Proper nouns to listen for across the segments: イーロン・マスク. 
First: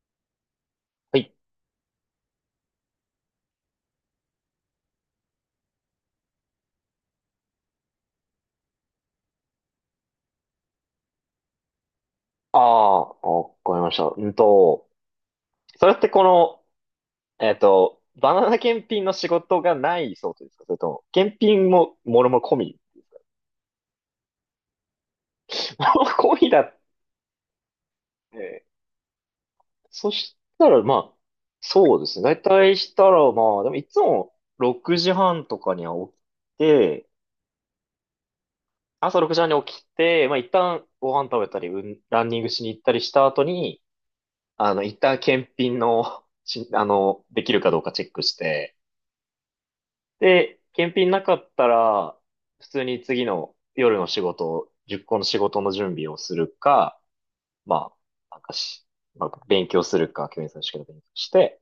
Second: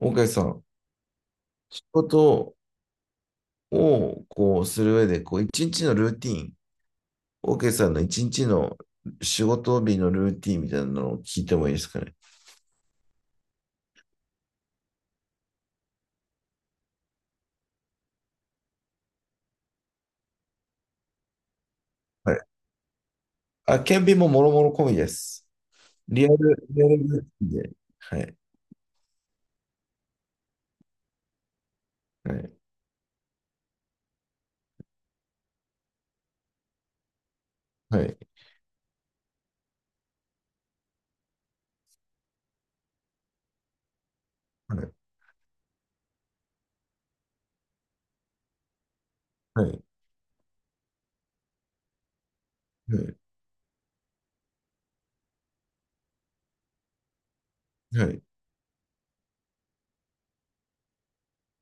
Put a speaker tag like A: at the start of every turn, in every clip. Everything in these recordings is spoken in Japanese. A: 大海さん、
B: はい。
A: 仕事をこうする上で、こう一日のルーティーン、大海さんの一日の仕事日のルーティーンみたいなのを聞いてもいいですかね。
B: ああ、わかりました。それってこの、バナナ検品の仕事がないそうですか？それとも、検品も、もろ
A: は
B: もろ込
A: い。
B: み。
A: あ、顕微ももろもろ込みです。
B: もろも
A: リア
B: ろ
A: ル、
B: 込みだっ
A: リアルルーティーンで。はい。
B: て。そしたら、まあ、そうですね。だ
A: は
B: い
A: い。
B: たいしたら、まあ、でもいつも6時半とかには起きて、
A: はい。
B: 朝6時半に起きて、まあ一旦ご飯食べたり、うん、ランニングしに行ったりした後に、
A: はい。
B: 一旦検品の、しあの、できるかどうかチェックして、
A: はい。
B: で、検品なかったら、普通に次の夜の仕事、10個の仕事の準備をするか、ま
A: はい。
B: あ、なんかし、まあ、勉強するか、教員さんの試験の勉強して、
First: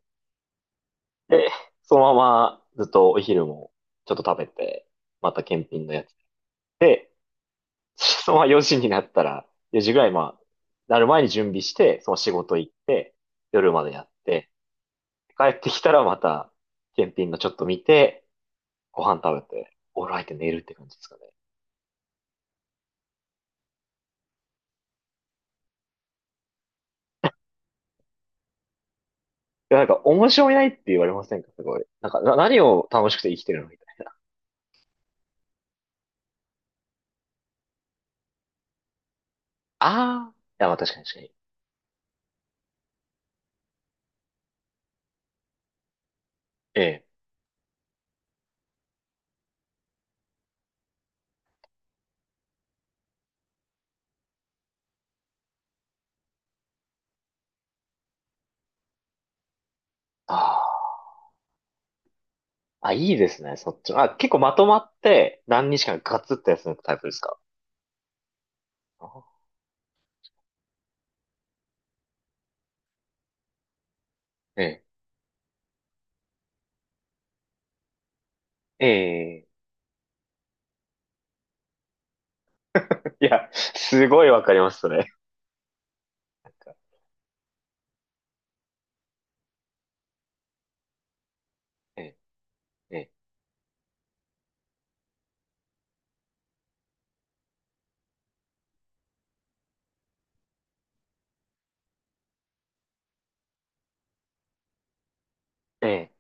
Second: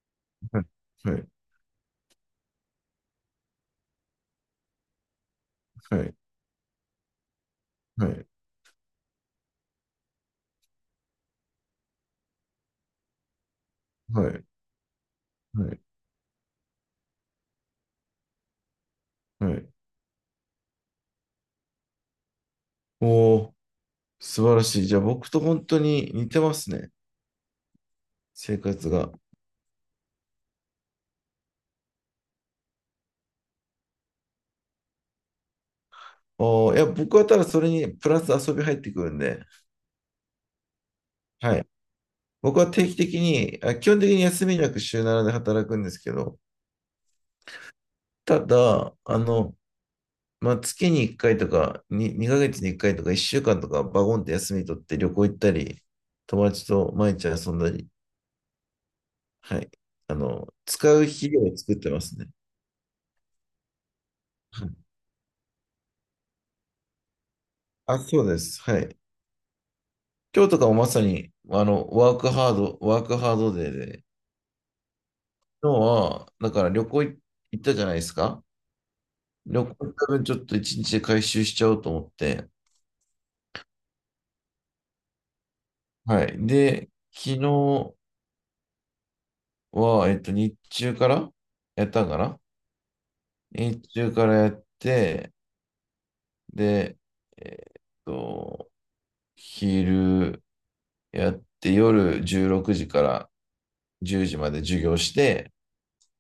A: はい。
B: で、そのままずっとお昼もちょっと食べて、また検品の
A: は
B: やつ
A: い。
B: で、
A: はい。はい。
B: そのまま4時になったら、4時ぐらい、まあ、なる前に準備して、その仕事行って、夜までやっ
A: はい。
B: て、帰っ
A: は
B: て
A: い。
B: きたらまた、検品のちょっと見て、ご飯食べ
A: はい。
B: て、お風呂入って寝るって感じですかね。
A: おー、素晴らしい。じゃあ僕と本当に似てますね。生活が。
B: いや、なんか、面白いないって言われませんか？すごい。なんか、何を楽しくて生きてるのみたいな。
A: おー、いや、僕はただそれにプラス遊び入ってくるんで。
B: ああ。いや、まあ、確かに、確かに。
A: はい。僕は定期的に、あ、基本的に休みなく週7で働くんですけど、
B: ええ。
A: ただ、まあ、月に1回とかに、2ヶ月に1回とか1週間とかバゴンって休み取って旅行行ったり、友達と毎日遊んだり、はい。
B: あ
A: 使う肥料を作ってますね。
B: あ。あ、いいですね、そっちの。あ、結構ま
A: は
B: と
A: い。
B: まって何日間かガツって休むタイプですか？
A: あ、そうです。はい。
B: あー
A: 今日とかもまさに、ワークハードデーで、
B: え
A: 今日は、だから旅行行ったじゃないですか。
B: え。ええ。
A: 旅行多分ちょっと1日で回収しちゃおうと思って、
B: いや、すごいわかります、それ。
A: はい。
B: なんか、
A: で、昨日は、日中からやっ
B: え
A: たんかな
B: え、え
A: 日中からやって、で、えっと、昼やって、夜16時から10時まで授業して、
B: え、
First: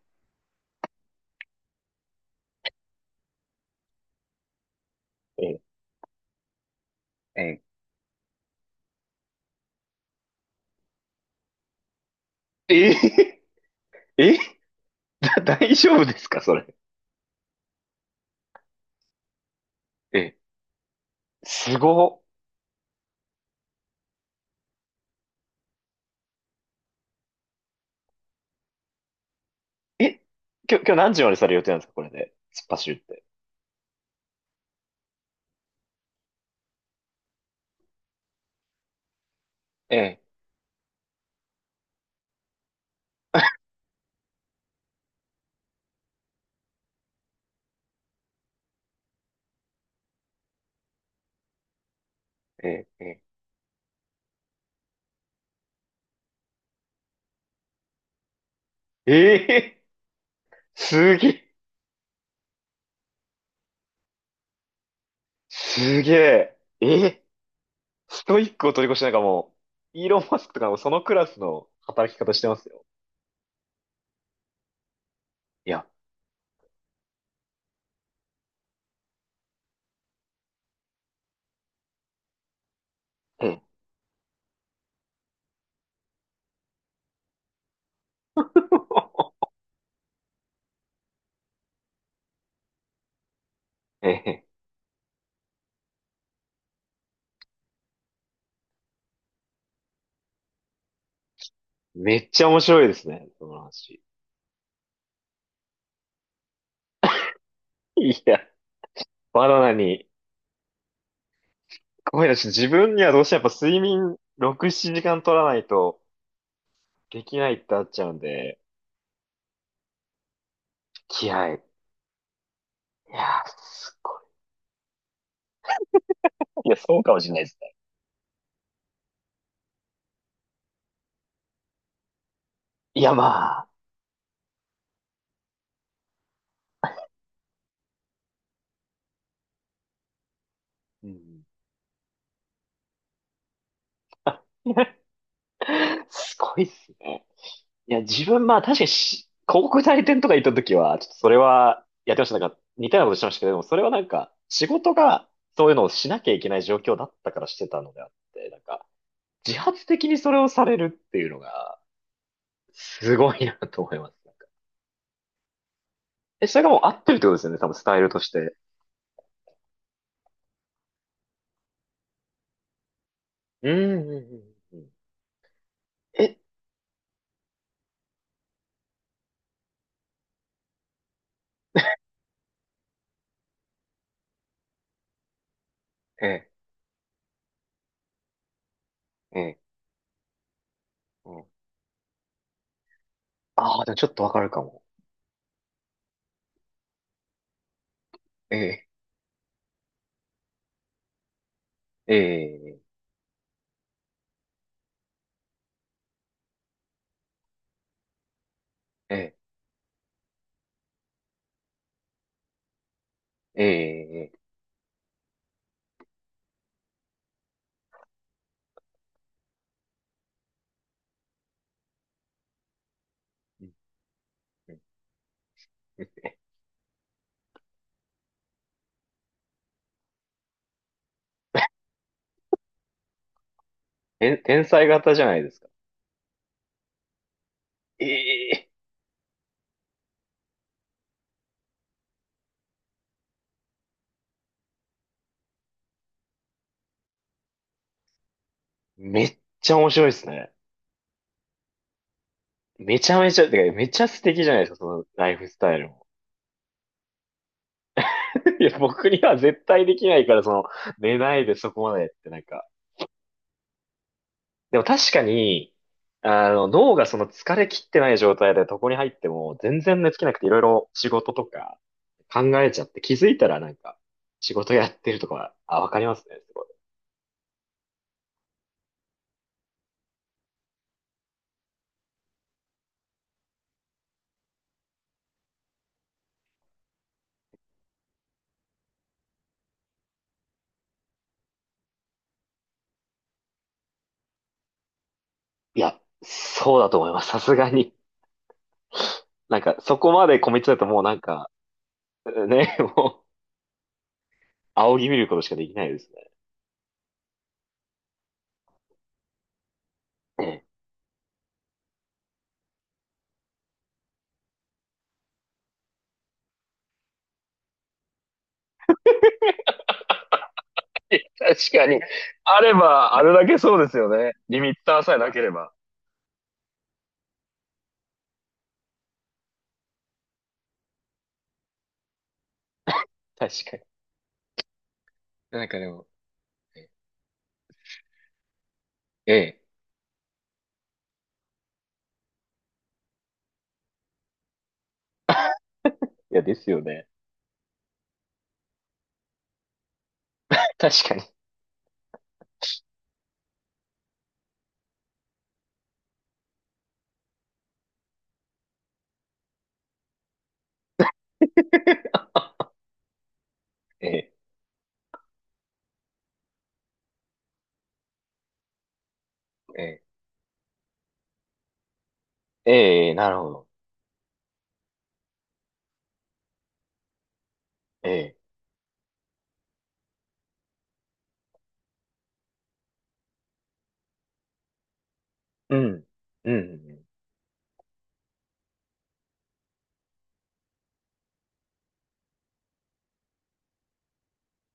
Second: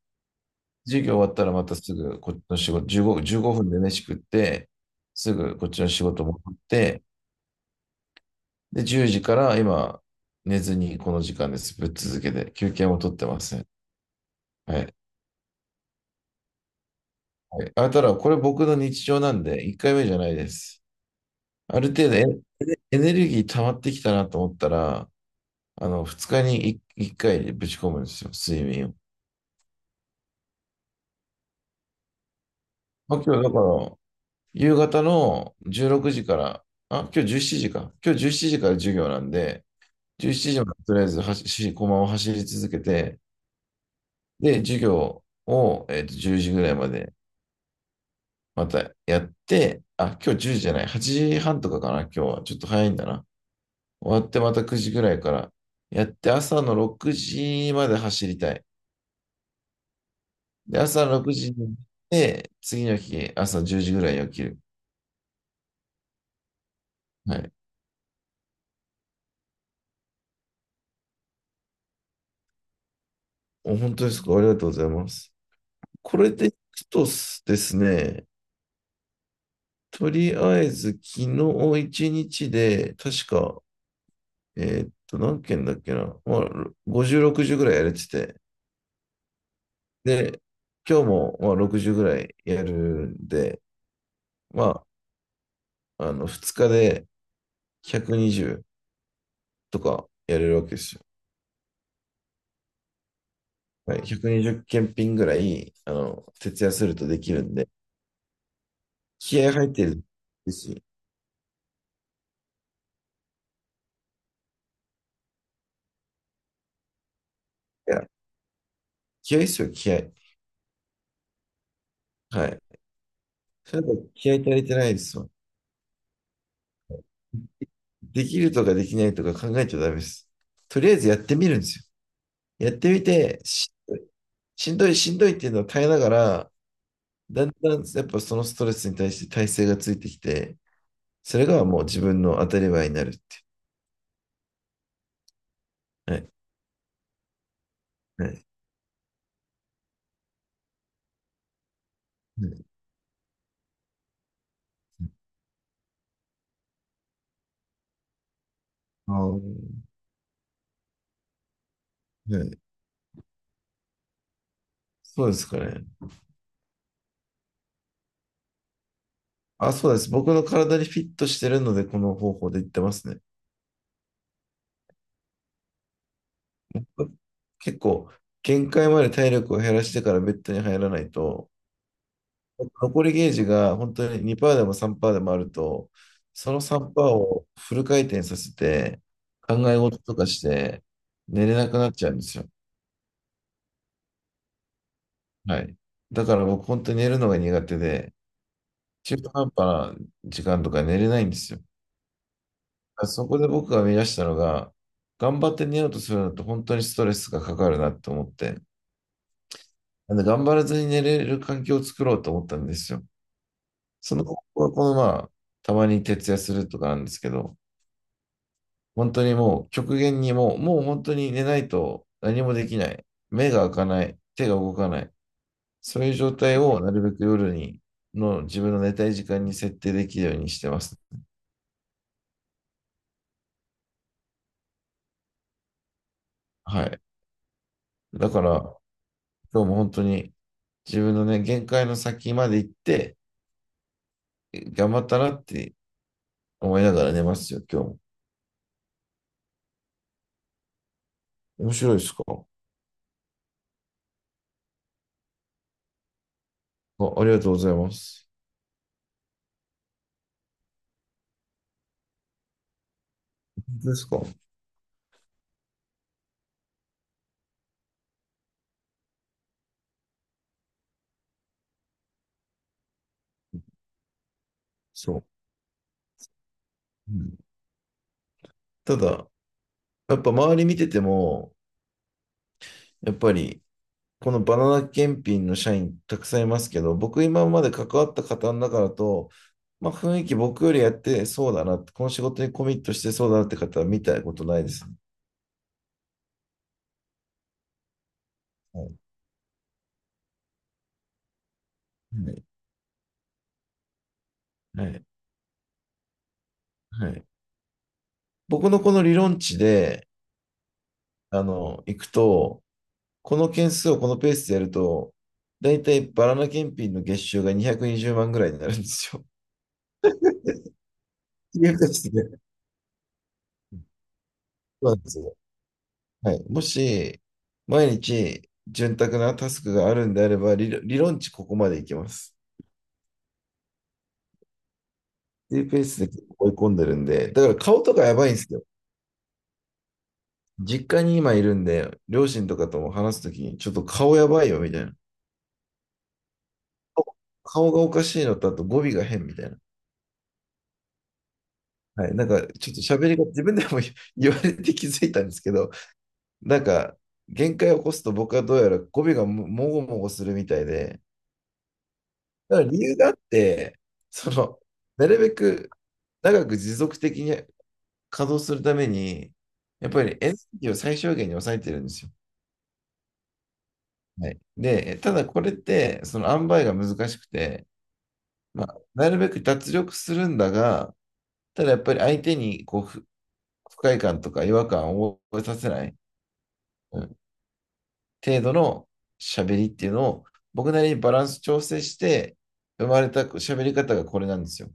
A: 授業終わったらまたすぐこっちの仕事、15分で飯食って、す
B: え
A: ぐ
B: え、
A: こっちの仕事戻って、
B: ええ、
A: で、10時から今、寝ずにこの時間です。ぶっ続けて、休憩
B: え
A: も取ってま
B: え、
A: せん。
B: ええ、
A: はい。
B: 大丈夫ですか、それ。
A: はい。あ、ただ、これ僕の日常なんで、1回目じ
B: え
A: ゃない
B: え。
A: です。
B: す
A: ある
B: ご
A: 程度
B: っ。
A: エネルギー溜まってきたなと思ったら、2日に1回ぶち込むんですよ、睡眠を。
B: え、今日何時までされる予定なんですか、これで？突っ走るっ
A: ま
B: て。
A: あ、今日だから、夕方の16時から、あ、今日17時か。今日17時から授業なんで、
B: ええ、
A: 17時までとりあえず駒を走り続けて、で、授業を、10時ぐらいまでまたやって、あ、今日10時じゃない、8時半とかかな、今日は。ちょっと
B: え
A: 早いん
B: え、
A: だ
B: え
A: な。終わってまた9時ぐらいから。やって朝の6時まで走りたい。
B: え。ええ。
A: で、朝の
B: す
A: 6
B: げ、
A: 時に行って、次の日朝10時ぐらいに起きる。
B: すげえ。え、
A: はい。
B: ストイックを取り越してなんかもう、イーロン・マスクとかもそのクラスの働き方してますよ。
A: お、本当ですか。ありがとうございます。
B: いや、
A: これでいくとですね、とりあえず昨日1日で、確
B: え
A: か、
B: え、
A: 何件だっけな。まあ、50、60ぐらいやれてて。で、今日もまあ60ぐらいやるんで、
B: ええ、
A: まあ、2日で120とかやれるわけですよ。
B: めっちゃ面白いですね、その
A: は
B: 話。
A: い、120件ンぐらい、徹夜するとできるんで、
B: いや、
A: 気
B: バ
A: 合
B: ナ
A: 入っ
B: ナ
A: てる
B: に、
A: し、い
B: ごめんなさい、自分にはどうしてもやっぱ睡眠6、7時間取らないとできないってなっちゃ
A: や、
B: うんで、
A: 気合ですよ、気合。
B: 気合い。
A: はい。
B: いや、
A: それだ
B: す
A: と
B: ご
A: 気合足りてないですよ。
B: い。いや、そうかもしれないですね。
A: できるとかできないとか考えちゃダメです。とりあえずやってみるんですよ。やって
B: い
A: み
B: や、
A: て、
B: まあ、
A: しんどい、しんどい、しんどいっていうのを耐えながら、だんだんやっぱそのストレスに対して耐性がついてきて、
B: う
A: そ
B: ん。
A: れがもう自分の当たり前になるって。はい。
B: すごいっすね。いや、自
A: は
B: 分、
A: い。
B: まあ確かに、広告代理店とか行った時は、ちょっとそれはやってました。な
A: は
B: んか
A: い。
B: 似たようなことしてましたけど、でもそれはなんか、仕事がそういうのをしなきゃいけない状況だったからしてたのであって、なんか、
A: あ
B: 自発
A: ー、
B: 的にそれをされるっていうのが、
A: はい、
B: すごいなと思います。なんか
A: そうですかね。
B: それがもう合ってるってことですよね、多分スタイルとして。
A: あ、そうです。僕の体にフィットしてるので、この方法で言ってますね。
B: うんうん、うんうん。え、
A: 結構、限界まで体力を減らしてからベッドに入らないと、残りゲージが本当に2%でも3%でもあると、
B: ええ、
A: その3%をフル回転させて、
B: え
A: 考
B: え、
A: え事とかして、
B: うん。
A: 寝れなくなっちゃうんですよ。
B: ああ、でもちょっとわかるかも。
A: はい。だから僕、本当に寝るのが苦手で、
B: ええ、
A: 中途半端な時間とか寝れないんですよ。
B: ええ、
A: そこで僕が見出したのが、頑張って寝ようとするのと本当にストレスがかかるなと思って、
B: ええ、
A: 頑張らずに寝れる環境を作ろうと思ったんですよ。
B: ええ、
A: その
B: え
A: 方
B: え、
A: 法はこのまあ、たまに徹夜するとかなんですけど、本当にもう極限にもう本当に寝ないと何もできない。目が開かない。手が動
B: え
A: かない。そういう
B: え、
A: 状態をなるべく夜に、の自分の寝たい時間に設定できるようにしてます。
B: ええ、天才型じゃないですか。
A: はい。だから、
B: ええ、
A: 今日も本当に自分のね、限界の先まで行って、頑張ったなって思いながら寝ますよ、今日も。
B: めっちゃ面白いですね。
A: 面白いですか。
B: めちゃめちゃ、てか、めちゃ素敵じゃないですか、そのライフスタイルも。
A: あ、ありがとうございます。
B: いや、僕には絶対できないから、その、寝ないでそこまでってなんか。
A: ですか。
B: でも確かに、脳がその疲れ切ってない状態で床に入っても、全然寝つけなくていろいろ仕事とか考えちゃって気づいたらなんか、仕事やってる
A: そう。
B: とか、あ、わかりますね、すごい。
A: うん。ただ、やっぱ周り見てても、やっぱり、このバナナ検品の社員たくさんいますけど、僕今まで関わった方の中だと、まあ雰囲気僕よりやってそうだなって、この仕事にコミットしてそうだなって方は見たことないですね。
B: いや、そうだと思います、さすがに。
A: はい。
B: なんか、そこまでコミットだともうなんか、
A: はい。
B: ね、もう、
A: は
B: 仰
A: い。
B: ぎ見ることしかできないですね。
A: はい。僕のこの理論値で、
B: ええ。
A: いくと、この件数をこのペースでやると、だいたいバナナ検品の月収が220万ぐらいになるんですよ。そ
B: 確かに。
A: う
B: あれば、あれだけそうですよね。リミッ
A: な
B: タ
A: ん
B: ー
A: で
B: さえ
A: す
B: な
A: よ。
B: ければ。
A: はい。もし、毎日、潤沢なタスクがあるんであれば、理論値ここまでいきます。
B: 確かに。
A: ってい
B: なん
A: う
B: か
A: ペー
B: で
A: ス
B: も、
A: で結構追い込んでるんで、だから顔とかやばいんですよ。
B: ええ、
A: 実家に今いるんで、両親とかとも話すときに、ちょっと顔やばいよ、みたいな。
B: いや、ですよね。
A: 顔がおかしいのと、あと語尾が変みたいな。
B: 確かに。
A: はい。なんか、ちょっと喋りが自分でも 言われて気づいたんですけど、なんか、限界を起こすと僕はどうやら語尾がももごもごするみたいで、だから理由があって、
B: え
A: そ
B: え、
A: の、なるべく長く持続的に稼働するために、やっ
B: え
A: ぱりエネルギーを最小限に抑えてるんですよ。
B: え、ええ、なるほど。
A: はい、で、ただこれって、その塩梅が難しくて、
B: ええ、
A: まあ、なるべく脱力するんだが、ただやっぱり相手にこう不快感とか違和感を覚えさせ
B: う
A: ない、
B: ん、う
A: う
B: ん。
A: ん、程度の喋りっていうのを、僕なりにバランス調整して、生まれた喋り方がこれなんですよ。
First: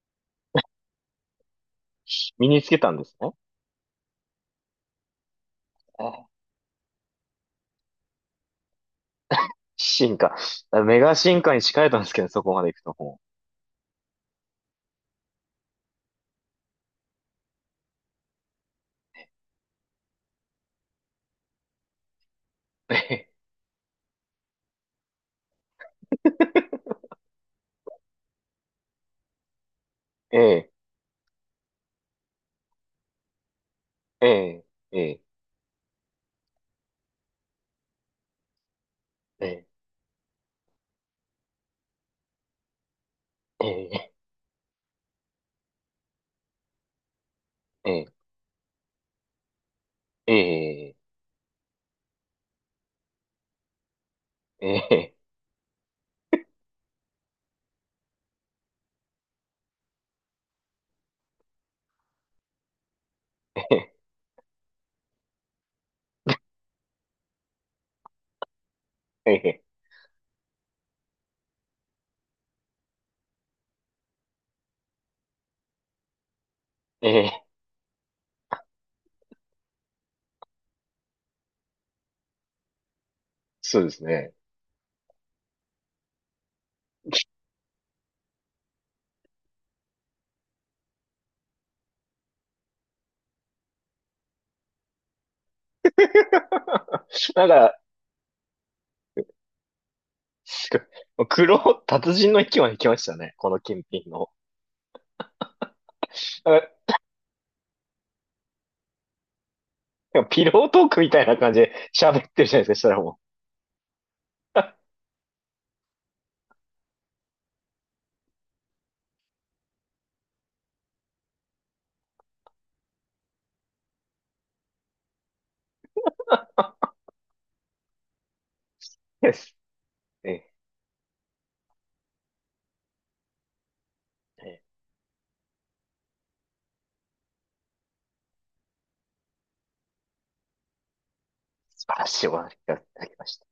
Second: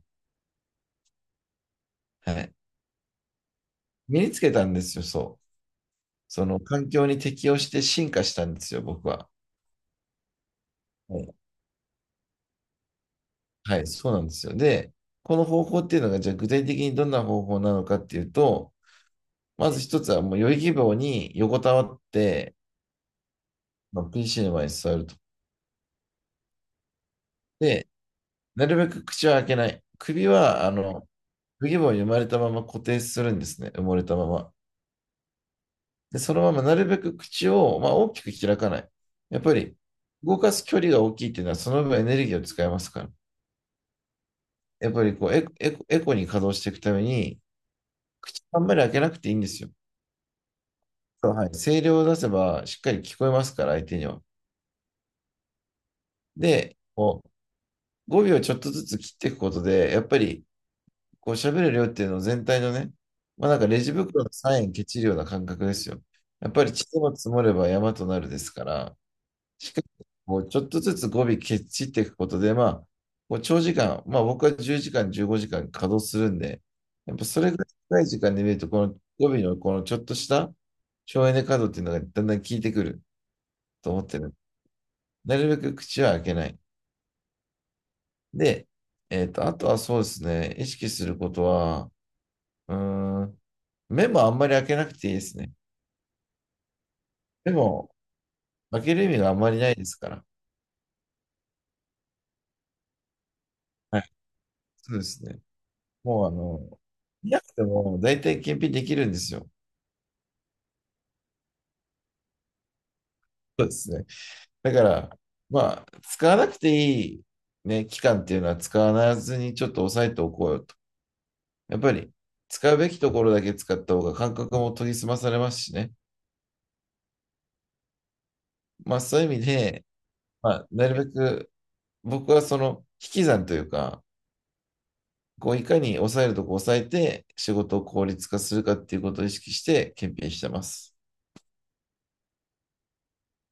A: は
B: 身
A: い。
B: につけたんですね。
A: 身につけたんですよ、そう。
B: あ、
A: その環境に適応して進化したんですよ、僕は。
B: 進化。メガ
A: はい、
B: 進化に近いとんですけどね、そこまで行くとも
A: はい、そうなんですよ。で、この方法っていうのが、じゃあ具体的にどんな方法なのかっていうと、まず一つはもう余裕希望に横たわって、
B: う。ええ、
A: まあ PC の前に座ると。で、なるべく口は開けない。首
B: え
A: は、
B: え、
A: 不義母に生まれたまま固定するんですね。埋もれたまま。
B: ええ、え
A: で、そのままなるべく口を、まあ、大きく開かない。やっぱ
B: え、
A: り、動かす距離が大きいっていうのは、その分エネルギーを使いますから。
B: ええ、
A: やっぱりこうエコ、エコ、エコに稼働していくために、
B: ええ、
A: 口あんまり開けなくていいんですよ。
B: ええ、ええ、
A: そう、はい、声量を出せばしっかり聞こえますから、相手には。
B: ええ、
A: で、こう語尾をちょっとずつ切っていくことで、やっぱりこう喋る量っていうのを全体のね、まあなんかレジ袋のサインケチるような感覚ですよ。やっぱり地も積もれば山となるですから、
B: ええ、
A: しっかりこうちょっとずつ語尾ケチっていくことで、まあ、こう長時間、まあ僕は10時間、15時間稼働するんで、やっ
B: え
A: ぱそ
B: え、
A: れぐらい長い時間で見ると、この語尾のこのちょっとした省エネ稼働っていうのがだんだん効いてくる
B: そうで
A: と思
B: す
A: って
B: ね。
A: る。なるべく口は開けない。で、あとはそうですね、意識することは、うーん、目もあんまり開けなくていいですね。
B: なん
A: で
B: か、
A: も、開ける意味があんまりないですから。
B: すご、黒、達人の域まで来ましたね。この金
A: はい。
B: 品の。
A: そうですね。もう、
B: あ、
A: 見なくても大体検品できるんですよ。
B: でもピロートークみたいな感じで喋ってるじゃないですか、そしたらも
A: そうですね。
B: う。
A: だから、まあ、使わなくていい、ね、期間っていうのは使わずにちょっと抑えておこうよと。やっぱり、使うべきところだけ使った方が感覚も研ぎ澄まされますしね。まあ、そ うい
B: で
A: う意味
B: す。
A: で、
B: え
A: まあ、なるべく僕はその引き算というか、
B: え、
A: こういかに抑えるとこ抑えて仕事を効率化するかっていうことを意識して検品してます。
B: 素晴らしいお話いただきました。